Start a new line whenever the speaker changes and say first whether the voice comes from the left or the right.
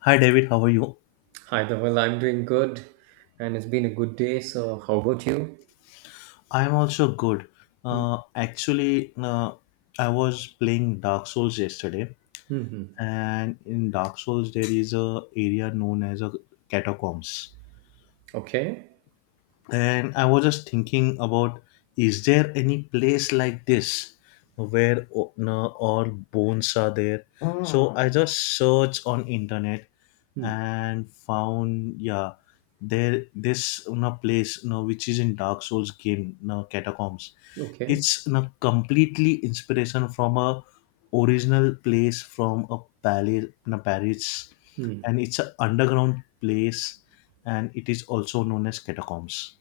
left: Hi David, how are you?
right: Hi there. Well, I'm doing good, and it's been a good day. So, how about you?
left: I am also good. Actually, I was playing Dark Souls yesterday,
right: Mm-hmm.
left: and in Dark Souls there is a area known as a catacombs.
right: Okay.
left: And I was just thinking about, is there any place like this where o- no, all bones are there? So I just searched on internet
right: Mm.
left: and found yeah, there this no place no which is in Dark Souls game no catacombs,
right: Okay.
left: it's a completely inspiration from a original place, from a palace in a Paris,
right: Mm.
left: and it's an underground place, and it is also known as catacombs.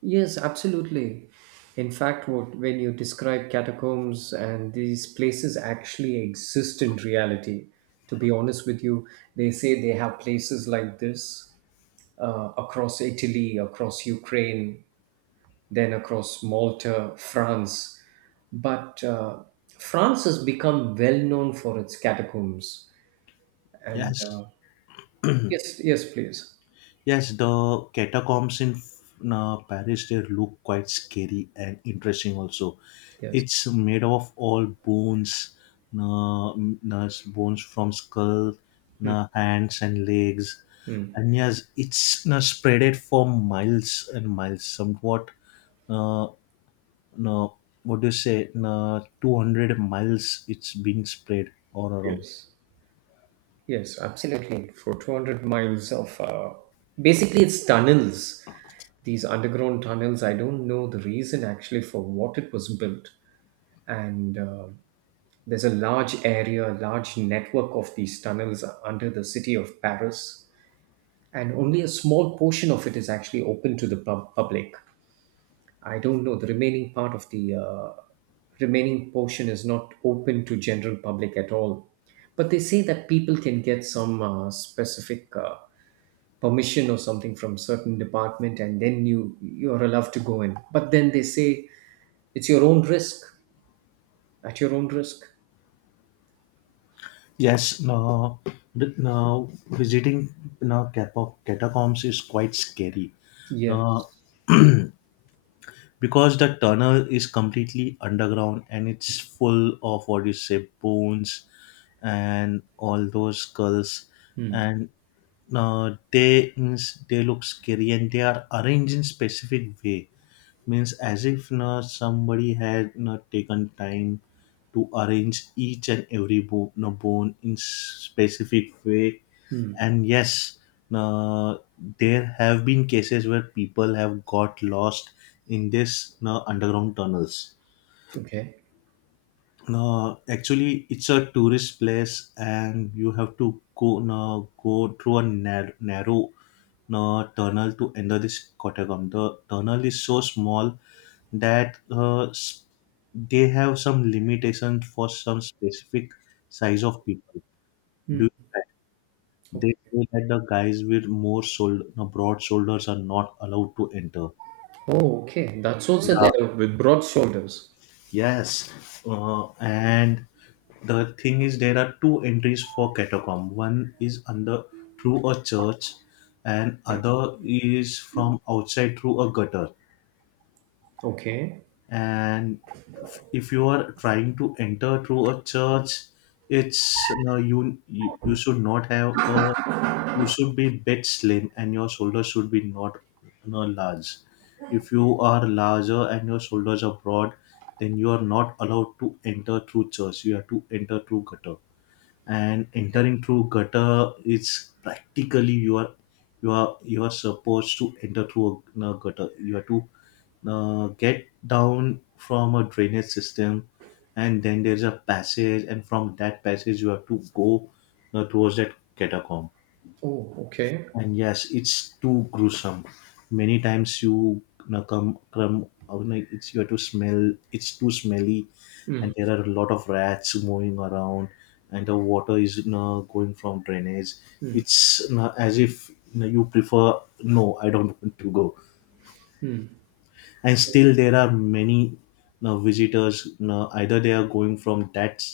right: Yes, absolutely. In fact, what when you describe catacombs and these places actually exist in reality. To be honest with you, they say they have places like this across Italy, across Ukraine, then across Malta, France. But France has become well known for its catacombs.
left: Yeah,
right: And
left: yes.
right: yes, yes, please.
left: Yes, the catacombs in Paris they look quite scary and interesting. Also,
right: Yes,
left: it's made of all bones, uh, bones from skull, hands and legs, and yes, it's spreaded for miles and miles. Somewhat, uh, no, what do you say? 200 miles it's been spread all around.
right: yes, yes, absolutely. For 200 miles of basically, it's tunnels, these underground tunnels. I don't know the reason actually for what it was built. And there's a large area, a large network of these tunnels under the city of Paris, and only a small portion of it is actually open to the public. I don't know. The remaining part of the remaining portion is not open to general public at all. But they say that people can get some specific permission or something from certain department, and then you're allowed to go in. But then they say it's your own risk, at your own risk.
left: Yes, no, now visiting no catacombs is quite scary. No,
right: Yes.
left: because the tunnel is completely underground and it's full of what you say bones and all those skulls
right: Hmm.
left: and no, they means they look scary and they are arranged in specific way, means as if na somebody had not taken time to arrange each and every na bone in specific way.
right: Hmm.
left: And yes, uh, there have been cases where people have got lost in this underground tunnels.
right: Okay.
left: No, actually, it's a tourist place, and you have to go no, go through a narrow tunnel to enter this catacomb. The tunnel is so small that they have some limitations for some specific size of people. Do they
right: Okay.
left: say that the guys with more shoulder, no, broad shoulders are not allowed to enter?
right: Oh, okay. That's also
left: Yeah.
right: there with broad shoulders.
left: Yes. And the thing is, there are two entries for catacomb. One is under through a church, and other is from outside through a gutter.
right: Okay.
left: And if you are trying to enter through a church, it's no, you should not have a, you should be bit slim and your shoulders should be not no, large. If you are larger and your shoulders are broad, then you are not allowed to enter through church, you have to enter through gutter. And entering through gutter is practically you are, you are supposed to enter through a gutter. You have to get down from a drainage system, and then there's a passage, and from that passage you have to go towards that catacomb.
right: Oh, okay.
left: And yes it's too gruesome, many times you know, come out, like, it's you have to smell, it's too smelly.
right: hmm
left: And there are a lot of rats moving around, and the water is you know, going from drainage. It's you know, as if you, know, you prefer no I don't want to go. And still there are many you know, visitors you know, either they are going from that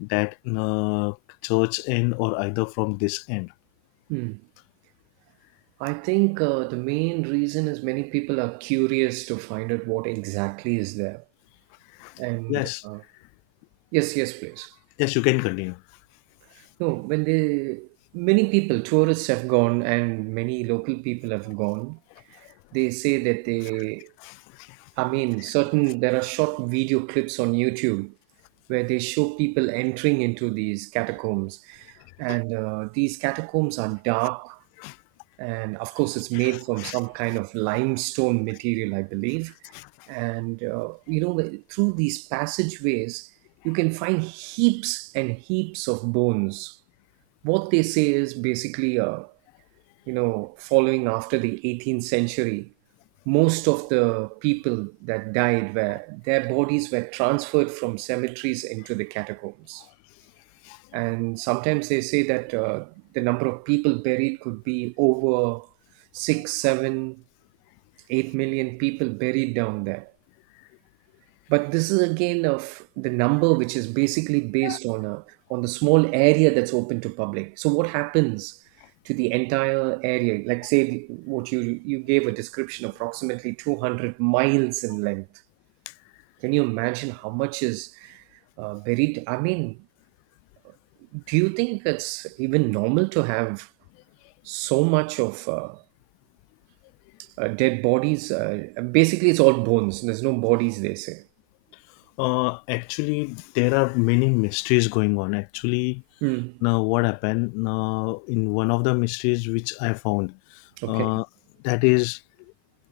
left: that you know, church end or either from this end.
right: I think the main reason is many people are curious to find out what exactly is there. And
left: Yes.
right: yes, yes, please.
left: Yes, you can continue.
right: No, when they, many people, tourists have gone and many local people have gone. They say that they, I mean, there are short video clips on YouTube where they show people entering into these catacombs. And these catacombs are dark, and of course it's made from some kind of limestone material, I believe. And you know, through these passageways you can find heaps and heaps of bones. What they say is basically, you know, following after the 18th century, most of the people that died, were their bodies were transferred from cemeteries into the catacombs. And sometimes they say that the number of people buried could be over 6 7 8 million people buried down there. But this is again of the number which is basically based on a on the small area that's open to public. So what happens to the entire area, like say the- what you gave a description approximately 200 miles in length? Can you imagine how much is buried? I mean, do you think it's even normal to have so much of dead bodies? Basically, it's all bones. There's no bodies, they say.
left: Uh, actually, there are many mysteries going on. Actually,
right: Hmm.
left: now what happened? Now, in one of the mysteries which I found,
right: Okay.
left: uh, that is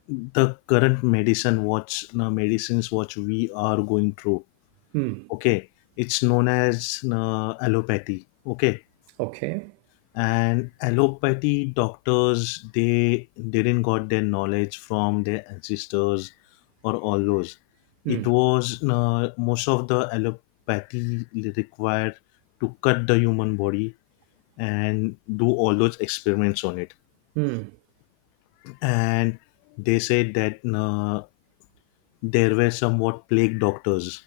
left: the current medicine watch, now medicines what we are going through.
right: Hmm.
left: Okay, it's known as allopathy. Okay,
right: Okay.
left: and allopathy doctors they didn't got their knowledge from their ancestors or all those. It
right: Hmm.
left: was most of the allopathy required to cut the human body and do all those experiments on it.
right: Hmm.
left: And they said that there were somewhat plague doctors,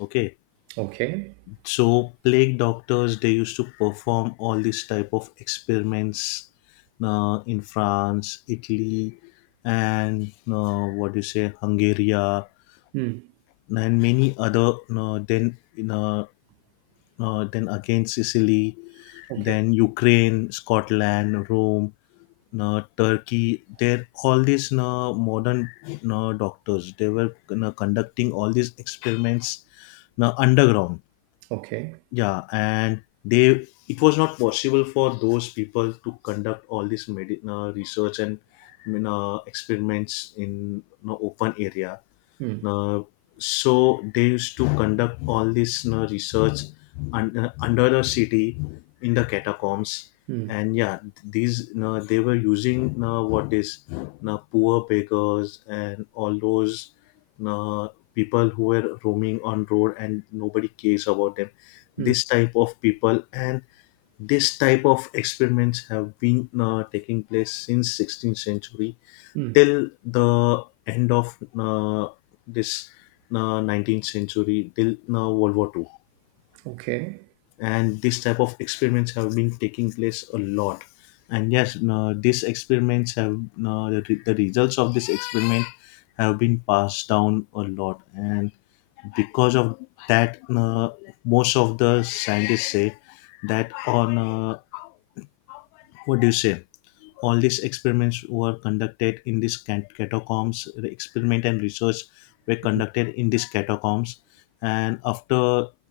left: okay.
right: Okay.
left: So plague doctors they used to perform all these type of experiments in France, Italy, and what do you say, Hungary,
right: Hmm.
left: and many other then you know, then again Sicily,
right: Okay.
left: then Ukraine, Scotland, Rome, Turkey. There all these modern doctors they were conducting all these experiments underground.
right: Okay.
left: Yeah, and they it was not possible for those people to conduct all this research and I mean, experiments in an open area.
right: Hmm.
left: uh, so they used to conduct all this research under the city, in the catacombs.
right: Hmm.
left: And yeah these they were using what is poor beggars and all those uh, people who were roaming on road and nobody cares about them,
right: Hmm.
left: this type of people. And this type of experiments have been taking place since 16th century
right: Hmm.
left: till the end of this 19th century, till world war Two.
right: Okay.
left: And this type of experiments have been taking place a lot. And yes these experiments have the results of this experiment have been passed down a lot. And because of that most of the scientists say that on what do you say, all these experiments were conducted in these catacombs. The experiment and research were conducted in these catacombs. And after,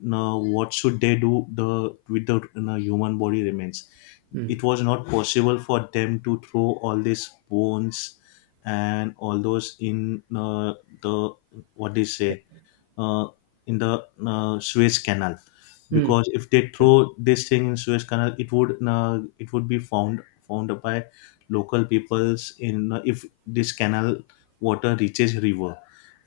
left: you know, what should they do the with the you know, human body remains?
right: Hmm.
left: It was not possible for them to throw all these bones and all those in the what they say uh, in the Suez Canal,
right: Hmm.
left: because if they throw this thing in Suez Canal, it would be found, found by local peoples in if this canal water reaches river,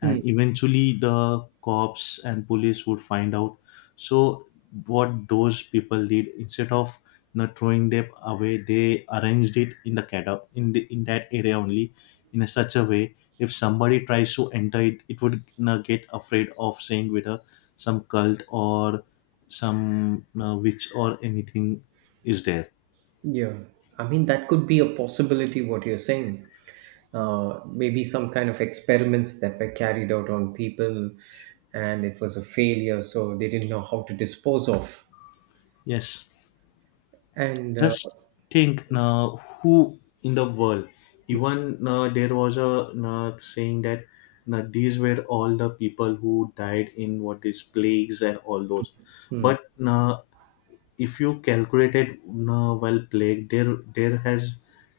right: Hmm.
left: and eventually the cops and police would find out. So what those people did, instead of not throwing them away, they arranged it in the cata in the, in that area only, in a such a way if somebody tries to enter it, it would get afraid of saying whether some cult or some witch or anything is there.
right: Yeah. I mean, that could be a possibility, what you're saying. Maybe some kind of experiments that were carried out on people and it was a failure, so they didn't know how to dispose of.
left: Yes,
right: And
left: just think who in the world, even there was a saying that these were all the people who died in what is plagues and all those. But uh, if you calculated while plague there has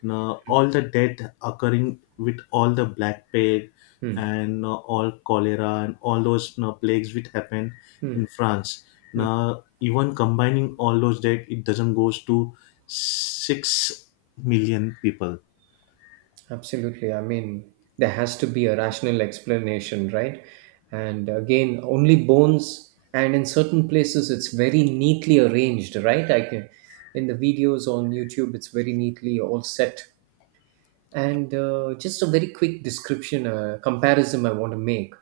left: all the death occurring with all the black plague
right: Hmm.
left: and all cholera and all those plagues which happened
right: Hmm.
left: in France. Now even combining all those death it doesn't goes to 6 million people.
right: Absolutely. I mean, there has to be a rational explanation, right? And again, only bones, and in certain places, it's very neatly arranged, right? In the videos on YouTube, it's very neatly all set. And just a very quick description, comparison I want to make.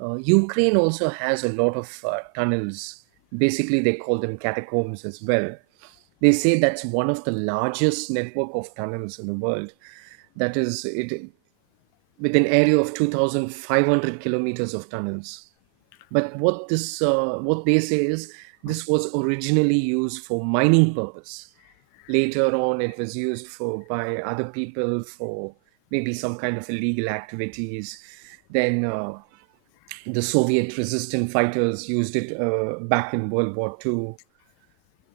right: Ukraine also has a lot of tunnels. Basically, they call them catacombs as well. They say that's one of the largest network of tunnels in the world. It with an area of 2,500 kilometers of tunnels. But what they say is, this was originally used for mining purpose. Later on, it was used for by other people for maybe some kind of illegal activities. Then the Soviet resistant fighters used it back in World War Two.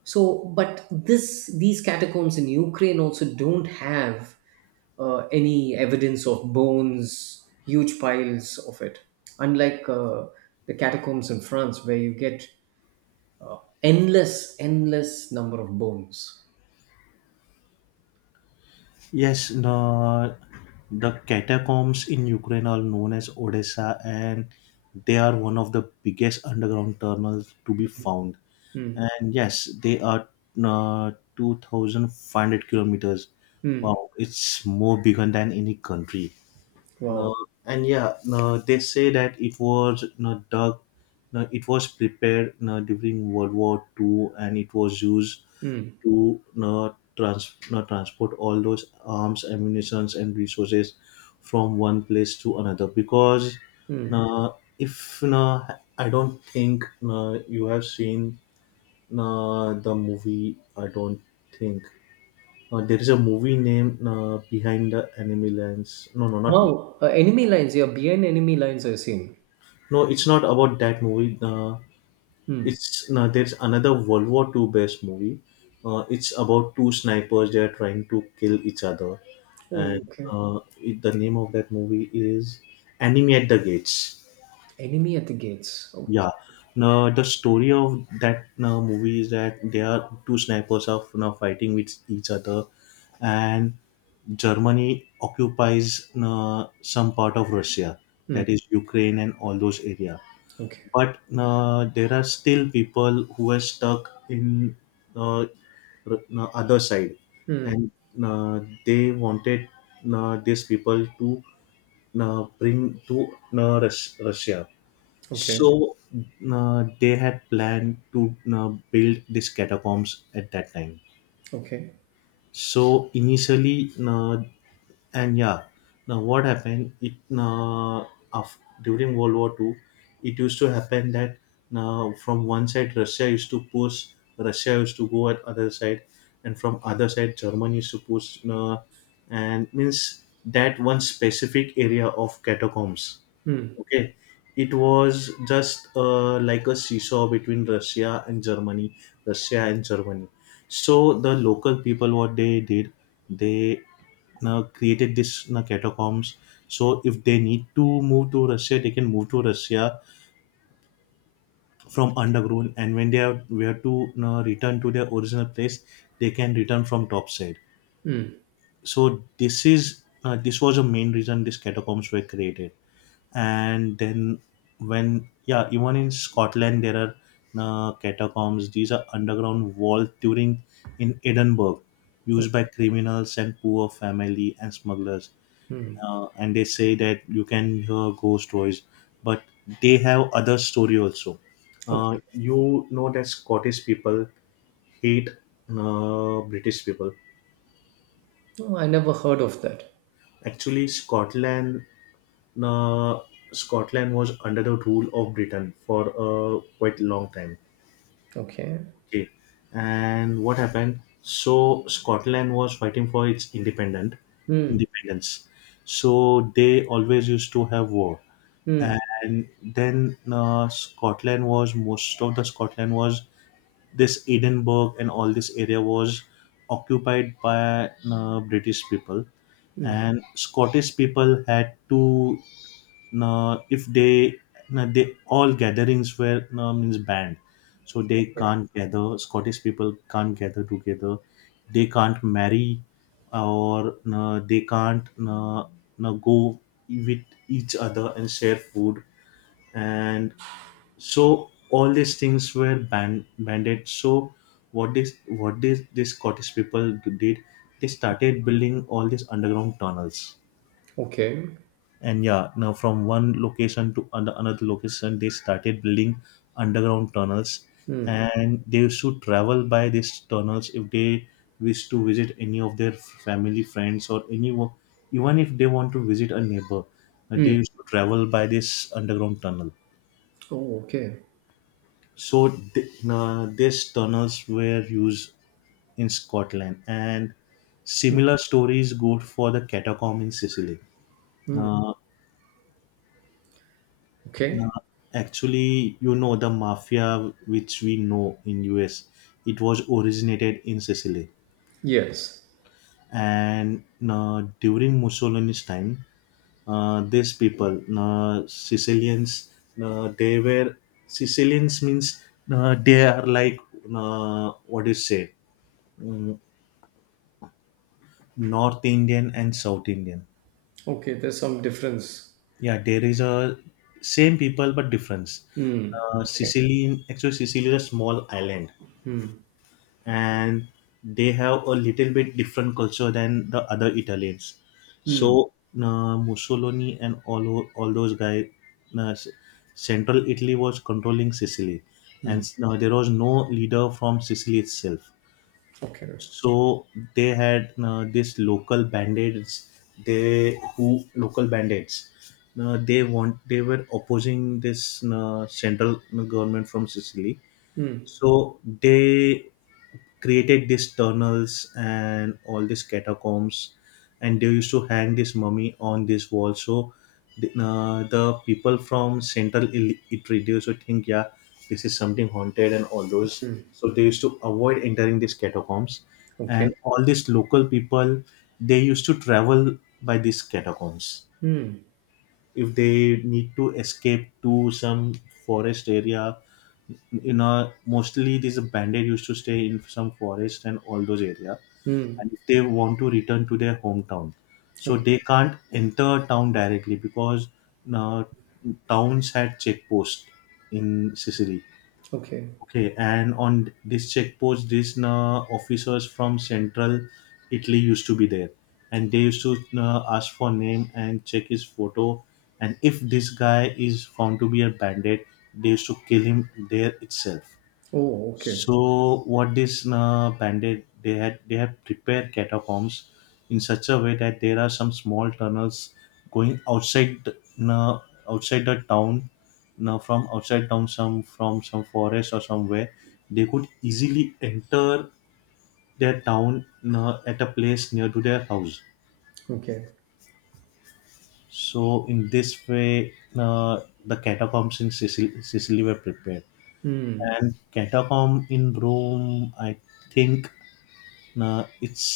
right: So, but this these catacombs in Ukraine also don't have any evidence of bones, huge piles of it, unlike the catacombs in France where you get endless, endless number of bones.
left: Yes, the catacombs in Ukraine are known as Odessa, and they are one of the biggest underground tunnels to be found.
right: Hmm.
left: And yes, they are uh, 2,500 kilometers.
right: Hmm.
left: Wow, it's more bigger than any country.
right: Wow.
left: No, and yeah, no, they say that it was no dug, no, it was prepared no, during World War Two, and it was used
right: Hmm.
left: to no, trans, no, transport all those arms, ammunitions, and resources from one place to another. Because
right: Hmm.
left: no, if no, I don't think no, you have seen no, the movie. I don't think. There is a movie named Behind the Enemy Lines. No, no, not
right: Wow. Enemy lines. Yeah, behind enemy lines are seen.
left: No, it's not about that movie.
right: Hmm.
left: It's no, there's another World War Two based movie. It's about two snipers. They are trying to kill each other,
right: Oh,
left: and
right: okay.
left: the name of that movie is Enemy at the Gates.
right: Enemy at the gates. Okay.
left: Yeah. Now the story of that movie is that they are two snipers are now fighting with each other, and Germany occupies some part of Russia,
right: Hmm.
left: that is Ukraine and all those area.
right: Okay.
left: But there are still people who are stuck in uh, other side.
right: Hmm.
left: And they wanted these people to bring to Russia.
right: Okay.
left: So they had planned to build these catacombs at that time.
right: Okay.
left: So initially, and yeah, now what happened? It during World War Two, it used to happen that now from one side Russia used to push, Russia used to go at other side, and from other side Germany used to push, and means that one specific area of catacombs.
right: Hmm.
left: Okay, it was just like a seesaw between Russia and Germany, Russia and Germany. So the local people, what they did, they now created this now catacombs. So if they need to move to Russia, they can move to Russia from underground. And when they have where to now return to their original place, they can return from top side.
right: Hmm.
left: So this is this was a main reason these catacombs were created. And then when yeah even in Scotland there are catacombs, these are underground vaults during in Edinburgh,
right: Hmm.
left: used by criminals and poor family and smugglers,
right: hmm.
left: and they say that you can hear ghost stories. But they have other story also,
right: Okay.
left: you know that Scottish people hate British people.
right: No, I never heard of that.
left: Actually Scotland, now Scotland was under the rule of Britain for a quite long time.
right: Okay.
left: Okay. And what happened? So Scotland was fighting for its independent
right: Hmm.
left: independence. So they always used to have war.
right: Hmm.
left: And then Scotland was, most of the Scotland was, this Edinburgh and all this area was occupied by British people.
right: Hmm.
left: And Scottish people had to if they they all gatherings were means banned, so they
right: Okay.
left: can't gather. Scottish people can't gather together. They can't marry, or they can't go with each other and share food, and so all these things were banded. So what this scottish people did, they started building all these underground tunnels.
right: Okay.
left: And, yeah, now from one location to another location they started building underground tunnels,
right: Hmm.
left: and they should travel by these tunnels if they wish to visit any of their family friends or anyone. Even if they want to visit a neighbor, they
right: Hmm.
left: used to travel by this underground tunnel.
right: Oh, okay.
left: So these tunnels were used in Scotland, and similar stories go for the catacomb in Sicily.
right: Hmm.
left: Uh,
right: Okay.
left: No, actually, you know the mafia which we know in US, it was originated in Sicily,
right: Yes.
left: and during Mussolini's time, these people, Sicilians, they were. Sicilians means they are like, what do you say, mm, North Indian and South Indian.
right: Okay. There's some difference.
left: Yeah, there is a same people but difference.
right: Hmm. Okay.
left: Sicily, actually, Sicily is a small island, and they have a little bit different culture than the other Italians.
right: Hmm.
left: So Mussolini and all those guys, uh, s- Central Italy was controlling Sicily, and there was no leader from Sicily itself.
right: Okay.
left: So they had this local bandits. They who local bandits. They were opposing this central government from Sicily,
right: Hmm.
left: so they created these tunnels and all these catacombs, and they used to hang this mummy on this wall. So the people from central Italy they used to think, yeah, this is something haunted and all those.
right: Hmm.
left: So they used to avoid entering these catacombs,
right: Okay.
left: and all these local people they used to travel by these catacombs
right: Hmm.
left: if they need to escape to some forest area. Mostly these bandit used to stay in some forest and all those area,
right: Hmm.
left: and if they want to return to their hometown, so
right: Okay.
left: they can't enter town directly because uh, towns had checkposts in Sicily.
right: Okay.
left: Okay, and on this checkpost these officers from central Italy used to be there, and they used to ask for name and check his photo, and if this guy is found to be a bandit, they used to kill him there itself.
right: Oh, okay.
left: So what this bandit, they had, they have prepared catacombs in such a way that there are some small tunnels going uh, outside the town. Now from outside town, some from some forest or somewhere, they could easily enter their town at a place near to their house.
right: Okay.
left: So in this way, the catacombs in Sicily were prepared,
right: Hmm.
left: and catacomb in Rome, I think. No, it's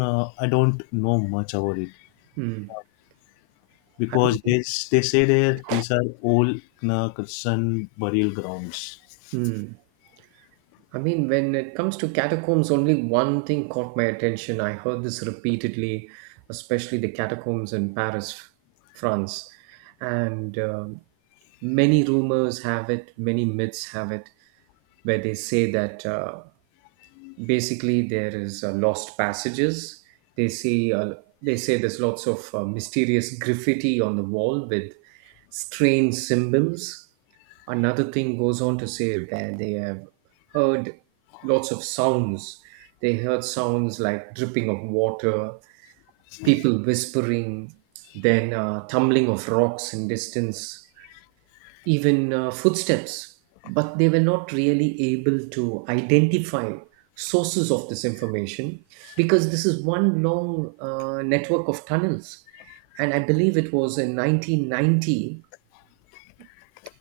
left: no, I don't know much about it
right: Hmm. I
left: because
right: mean,
left: they say that these are old no, Christian burial grounds.
right: hmm. I mean, when it comes to catacombs, only one thing caught my attention. I heard this repeatedly, especially the catacombs in Paris, France. And many rumors have it, many myths have it, where they say that. Basically there is lost passages, they say uh, they say there's lots of mysterious graffiti on the wall with strange symbols. Another thing goes on to say that they have heard lots of sounds. They heard sounds like dripping of water, people whispering, then tumbling of rocks in distance, even footsteps, but they were not really able to identify sources of this information because this is one long network of tunnels. And I believe it was in 1990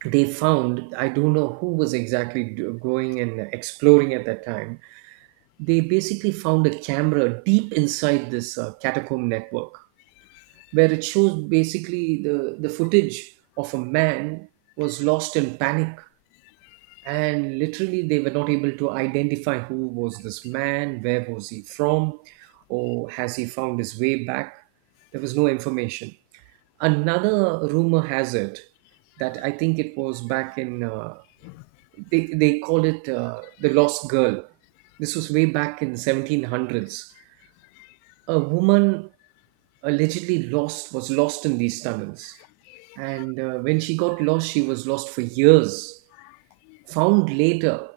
right: they found, I don't know who was exactly going and exploring at that time, they basically found a camera deep inside this catacomb network where it shows basically the footage of a man was lost in panic, and literally they were not able to identify who was this man, where was he from, or has he found his way back. There was no information. Another rumor has it that I think it was back in they call it the lost girl. This was way back in the 1700s. A woman allegedly lost was lost in these tunnels, and when she got lost, she was lost for years, found later,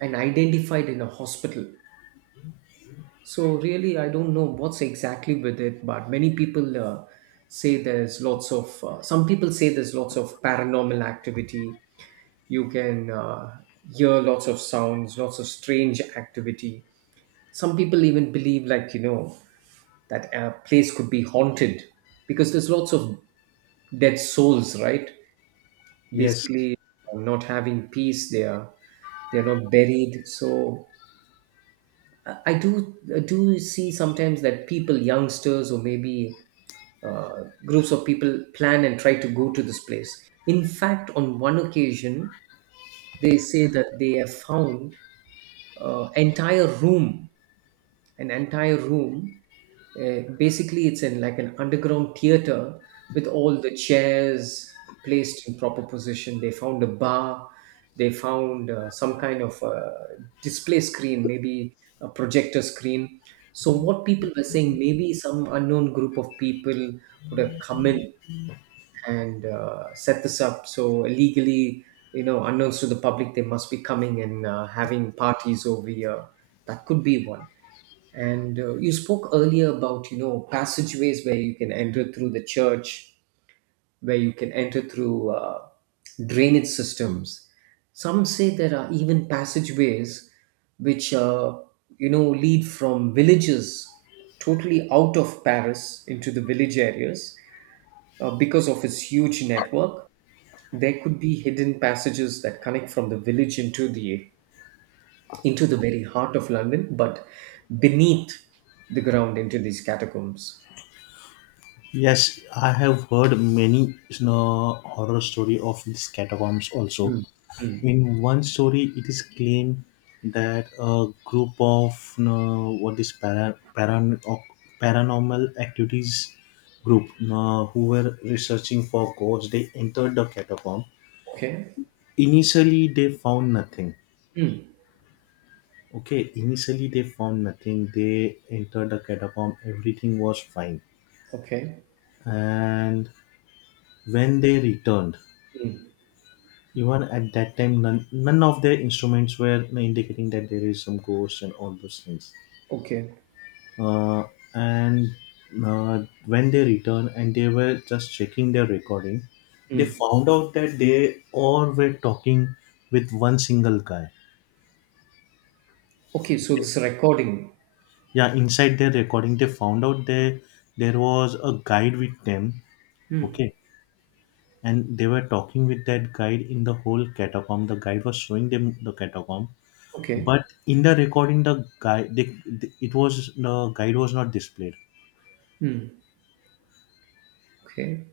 right: and identified in a hospital. So really, I don't know what's exactly with it, but many people say there's lots of. Some people say there's lots of paranormal activity. You can hear lots of sounds, lots of strange activity. Some people even believe, like, you know, that a place could be haunted because there's lots of dead souls, right?
left: Yes.
right: Basically, not having peace. They are not buried. So I do see sometimes that people, youngsters, or maybe groups of people plan and try to go to this place. In fact, on one occasion, they say that they have found entire room an entire room. Basically, it's in like an underground theater with all the chairs placed in proper position. They found a bar. They found some kind of display screen, maybe a projector screen. So, what people were saying, maybe some unknown group of people would have come in and set this up. So illegally, you know, unknowns to the public, they must be coming and having parties over here. That could be one. And you spoke earlier about, you know, passageways where you can enter through the church, where you can enter through drainage systems. Some say there are even passageways which, you know, lead from villages totally out of Paris into the village areas. Because of its huge network, there could be hidden passages that connect from the village into the very heart of London, but beneath the ground into these catacombs.
left: Yes, I have heard many no, horror story of these catacombs also.
right: Mm.
left: In one story, it is claimed that a group of no, what is paranormal activities group no, who were researching for ghosts, they entered the catacomb.
right: Okay.
left: Initially, they found nothing.
right: Mm.
left: Okay, initially, they found nothing. They entered the catacomb, everything was fine.
right: Okay.
left: And when they returned, even at that time, none of their instruments were indicating that there is some ghost and all those things.
right: Okay.
left: Uh, and when they returned and they were just checking their recording, they
right: Mm.
left: found out that they all were talking with one single guy.
right: Okay, so this recording.
left: Yeah, inside their recording they found out there was a guide with them.
right: Mm.
left: Okay, and they were talking with that guide in the whole catacomb. The guide was showing them the catacomb,
right: Okay.
left: but in the recording the guy they, it was, the guide was not displayed.
right: Mm. Okay.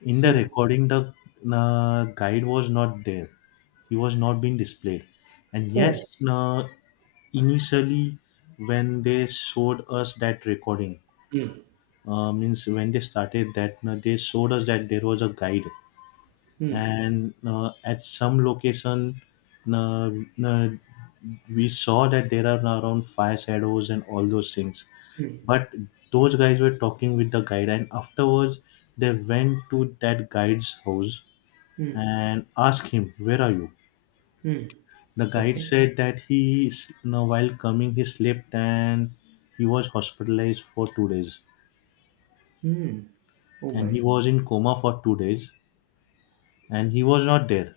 left: In the
right: So,
left: recording, the guide was not there. He was not being displayed. And
right: oh.
left: yes, uh, initially when they showed us that recording,
right: Mm.
left: means when they started that they showed us that there was a guide,
right: Mm.
left: and at some location, uh, uh, we saw that there are around fire shadows and all those things. But those guys were talking with the guide, and afterwards they went to that guide's house
right: Mm.
left: and asked him, where are you?
right: Mm.
left: The guide
right: Okay.
left: said that he s- no, while coming he slept, and he was hospitalized for 2 days,
right: Mm. Oh
left: and he
right: my.
left: was in coma for 2 days, and he was not there.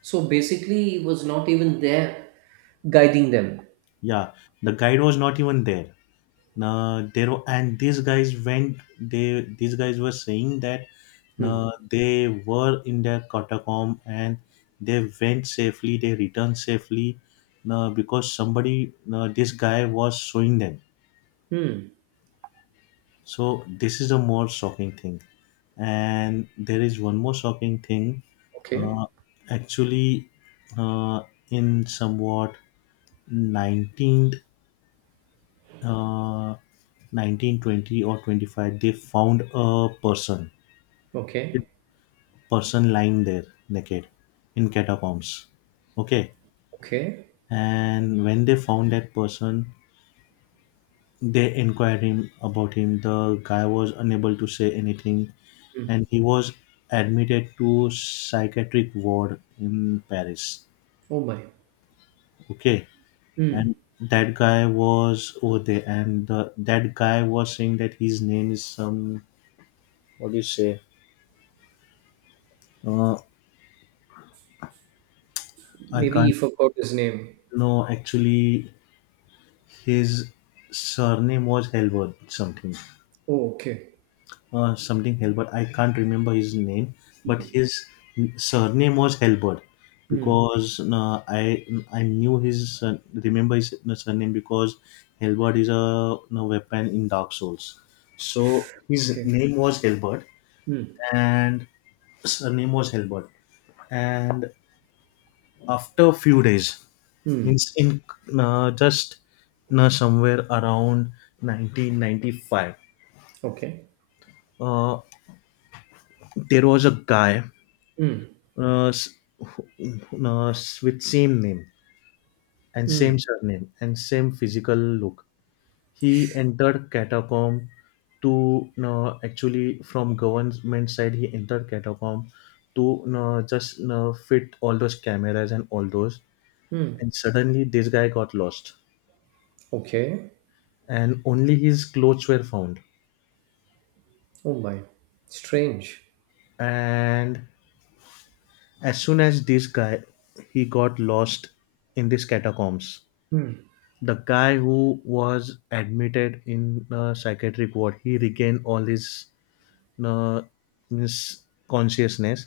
right: So basically he was not even there guiding them.
left: Yeah, the guide was not even there. Now and these guys went. They These guys were saying that
right: Hmm.
left: they were in their catacomb and they went safely. They returned safely because somebody, this guy was showing them.
right: Hmm.
left: So this is a more shocking thing. And there is one more shocking thing.
right: Okay.
left: Uh, Actually, uh, in somewhat 19th uh, 1920 or 25, they found a person.
right: Okay.
left: Person lying there naked in catacombs, okay.
right: Okay.
left: And when they found that person, they inquired him about him. The guy was unable to say anything,
right: Hmm.
left: and he was admitted to psychiatric ward in Paris.
right: Oh my.
left: Okay,
right: Hmm.
left: and that guy was over there, and that guy was saying that his name is some. What do you say, uh, I
right: Maybe he
left: can't.
right: forgot his name.
left: No, actually, his surname was Halbert something,
right: Oh, okay.
left: something Halbert. I can't remember his name, but his surname was Halbert
right: Hmm.
left: because I knew his remember his surname because Halbert is a weapon in Dark Souls. So his
right: Okay.
left: name was Halbert
right: Hmm.
left: and surname was Halbert. And after a few days,
right: Hmm.
left: means in just somewhere around 1995,
right: Okay.
left: uh, there was a guy
right: Hmm.
left: uh, s- who- uh, with same name and same
right: Hmm.
left: surname and same physical look. He entered catacomb to actually from government side he entered catacomb to just fit all those cameras and all those.
right: Hmm.
left: And suddenly this guy got lost,
right: Okay.
left: and only his clothes were found.
right: Oh my. Strange.
left: And as soon as this guy, he got lost in these catacombs, the guy who was admitted in a psychiatric ward, he regained all uh, his consciousness,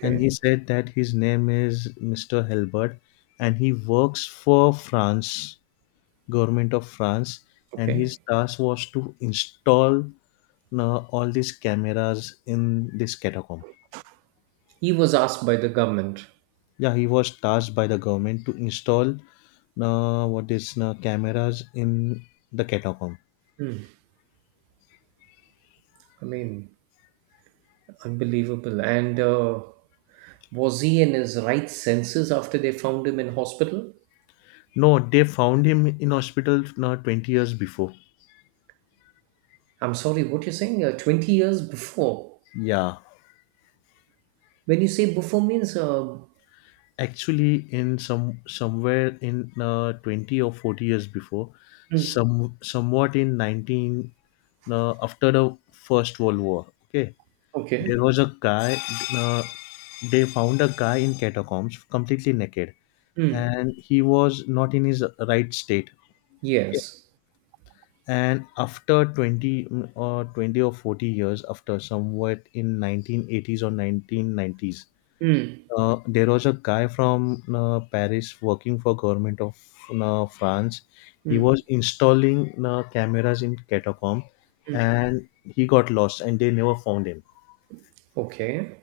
left: and he said that his name is Mr. Helbert, and he works for France, government of France, and
right: Okay.
left: his task was to install all these cameras in this catacomb.
right: He was asked by the government.
left: Yeah, he was tasked by the government to install what is cameras in the catacomb.
right: I mean, unbelievable. And was he in his right senses after they found him in hospital?
left: No, they found him in hospital 20 years before.
right: I'm sorry, what you're saying? 20 years before.
left: Yeah,
right: When you say before means,
left: actually, in some somewhere in 20 or 40 years before, somewhat in 19 after the First World War. Okay, there
right: okay.
left: was a guy. Uh, they found a guy in catacombs completely naked,
right: Hmm.
left: and he was not in his right state.
right: Yes.
left: And after 20 or 40 years after, somewhat in 1980s or 1990s,
right: Hmm.
left: there was a guy from Paris working for government of France. He was
right: Hmm.
left: installing cameras in catacomb, and he got lost and they never found him.
right: Okay.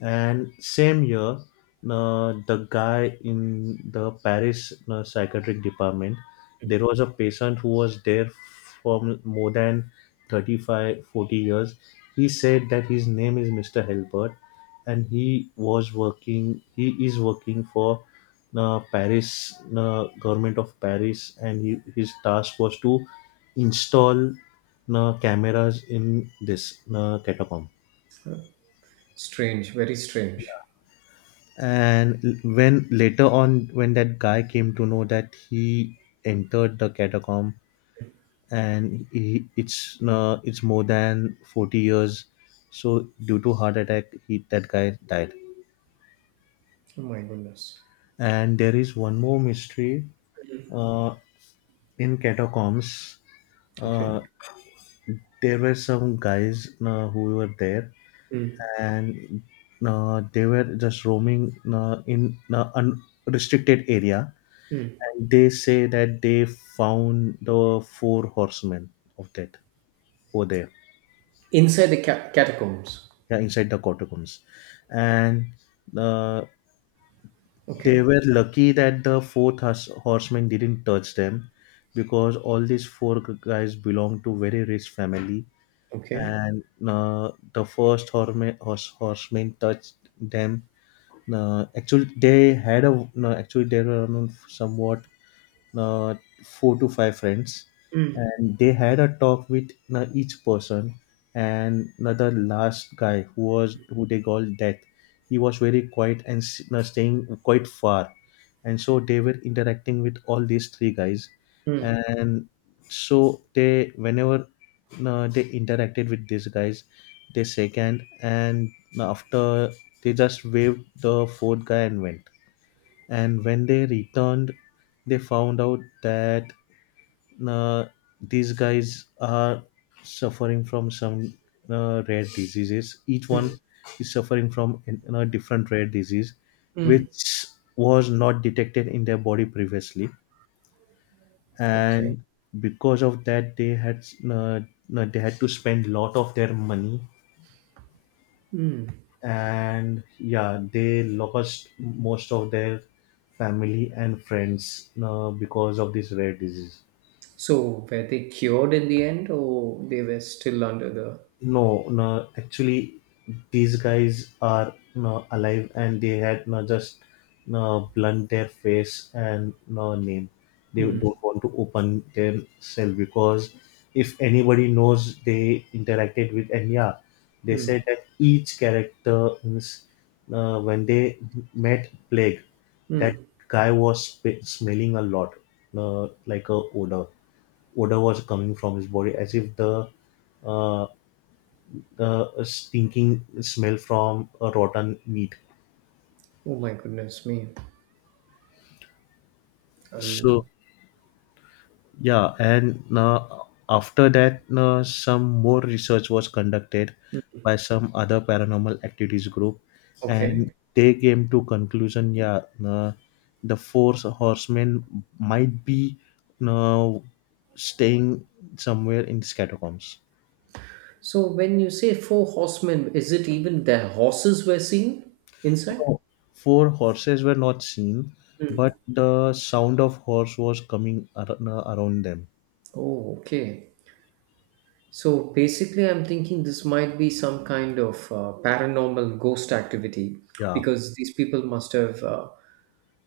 left: And same year, the guy in the Paris psychiatric department, there was a patient who was there for more than 35, 40 years. He said that his name is Mr. Helbert, and he is working for the Paris, government of Paris, and his task was to install cameras in this catacomb.
right: Huh? Strange, very strange.
left: And when later on when that guy came to know that he entered the catacomb, and it's more than 40 years, so due to heart attack, he that guy died.
right: Oh my goodness.
left: And there is one more mystery uh, in catacombs. uh,
right: Okay.
left: there were some guys who were there,
right: Mm.
left: and they were just roaming in unrestricted area, and they say that they found the four horsemen of that over there.
right: Inside the catacombs.
left: Yeah, inside the catacombs. And uh, they
right: Okay.
left: were lucky that the fourth horseman didn't touch them because all these four guys belong to very rich family.
right: Okay.
left: And the first horseman touched them. Actually they had a no, actually they were you somewhat uh, four to five friends, and they had a talk with each person. And the last guy who was who they called Death, he was very quiet and staying quite far, and so they were interacting with all these three guys.
right: Mm.
left: And so they, whenever they interacted with these guys, they second, and after they just waved the fourth guy and went, and when they returned they found out that uh, these guys are suffering from some rare diseases. Each one is suffering from a different rare disease
right: Mm.
left: which was not detected in their body previously.
right: Okay.
left: And because of that uh, they had to spend lot of their money, and yeah they lost most of their family and friends because of this rare disease.
right: So were they cured in the end, or they were still under the?
left: No, no, actually, these guys are no, alive, and they had no, just no, blunt their face and no name. They
right: Mm.
left: don't want to open themselves because if anybody knows they interacted with Enya, they said that each character means, when they met Plague, that
right: Mm.
left: guy was smelling a lot, like a odor. Odor was coming from his body as if uh, the stinking smell from rotten meat.
right: Oh my goodness me.
left: So
right: Um.
left: yeah, and after that, some more research was conducted by some other paranormal activities group, and
right: Okay.
left: they came to conclusion. Yeah, the four horsemen might be uh, staying somewhere in these catacombs.
right: So when you say four horsemen, is it even their horses were seen inside?
left: No, four horses were not seen, but the sound of horse was coming around them.
right: Oh, okay. So basically, I'm thinking this might be some kind of paranormal ghost activity
left: Yeah.
right: because these people must have uh,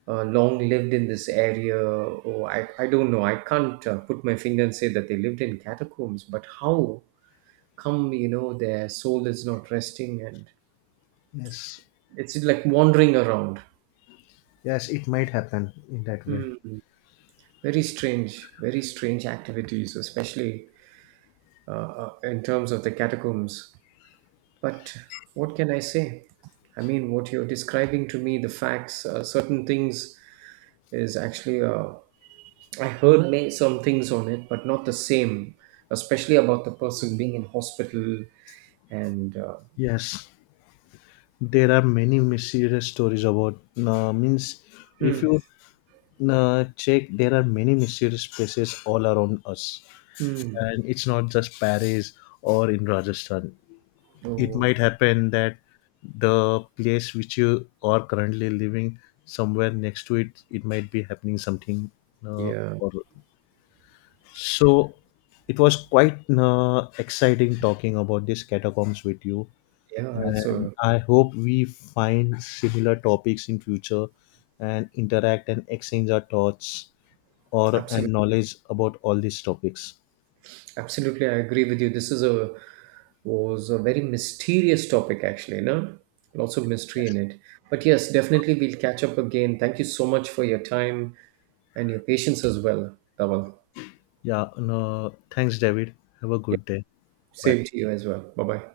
right: uh, long lived in this area, or I don't know. I can't put my finger and say that they lived in catacombs, but how come, you know, their soul is not resting and
left: Yes,
right: it's like wandering around?
left: yes, it might happen in that way.
right: Hmm. Very strange activities, especially in terms of the catacombs. But what can I say? I mean, what you're describing to me, the facts, certain things is actually, I heard some things on it, but not the same, especially about the person being in hospital and,
left: Yes, there are many mysterious stories about. Means, if
right: hmm,
left: you check, there are many mysterious places all around us,
right: hmm.
left: and it's not just Paris or in Rajasthan. It
right: oh,
left: might happen that the place which you are currently living, somewhere next to it, it might be happening something.
right: yeah,
left: Or so, it was quite exciting talking about these catacombs with you,
right: yeah, it's
left: and
right: a
left: I hope we find similar topics in future, and interact and exchange our thoughts or and
right: absolute.
left: knowledge about all these topics.
right: Absolutely, I agree with you. This is a was a very mysterious topic, actually. No, lots of mystery in it. But yes, definitely we'll catch up again. Thank you so much for your time and your patience as well, Dhaval.
left: Yeah, no, thanks, David. Have a
right: Yep,
left: good day. Bye.
right: same to you as well. Bye bye.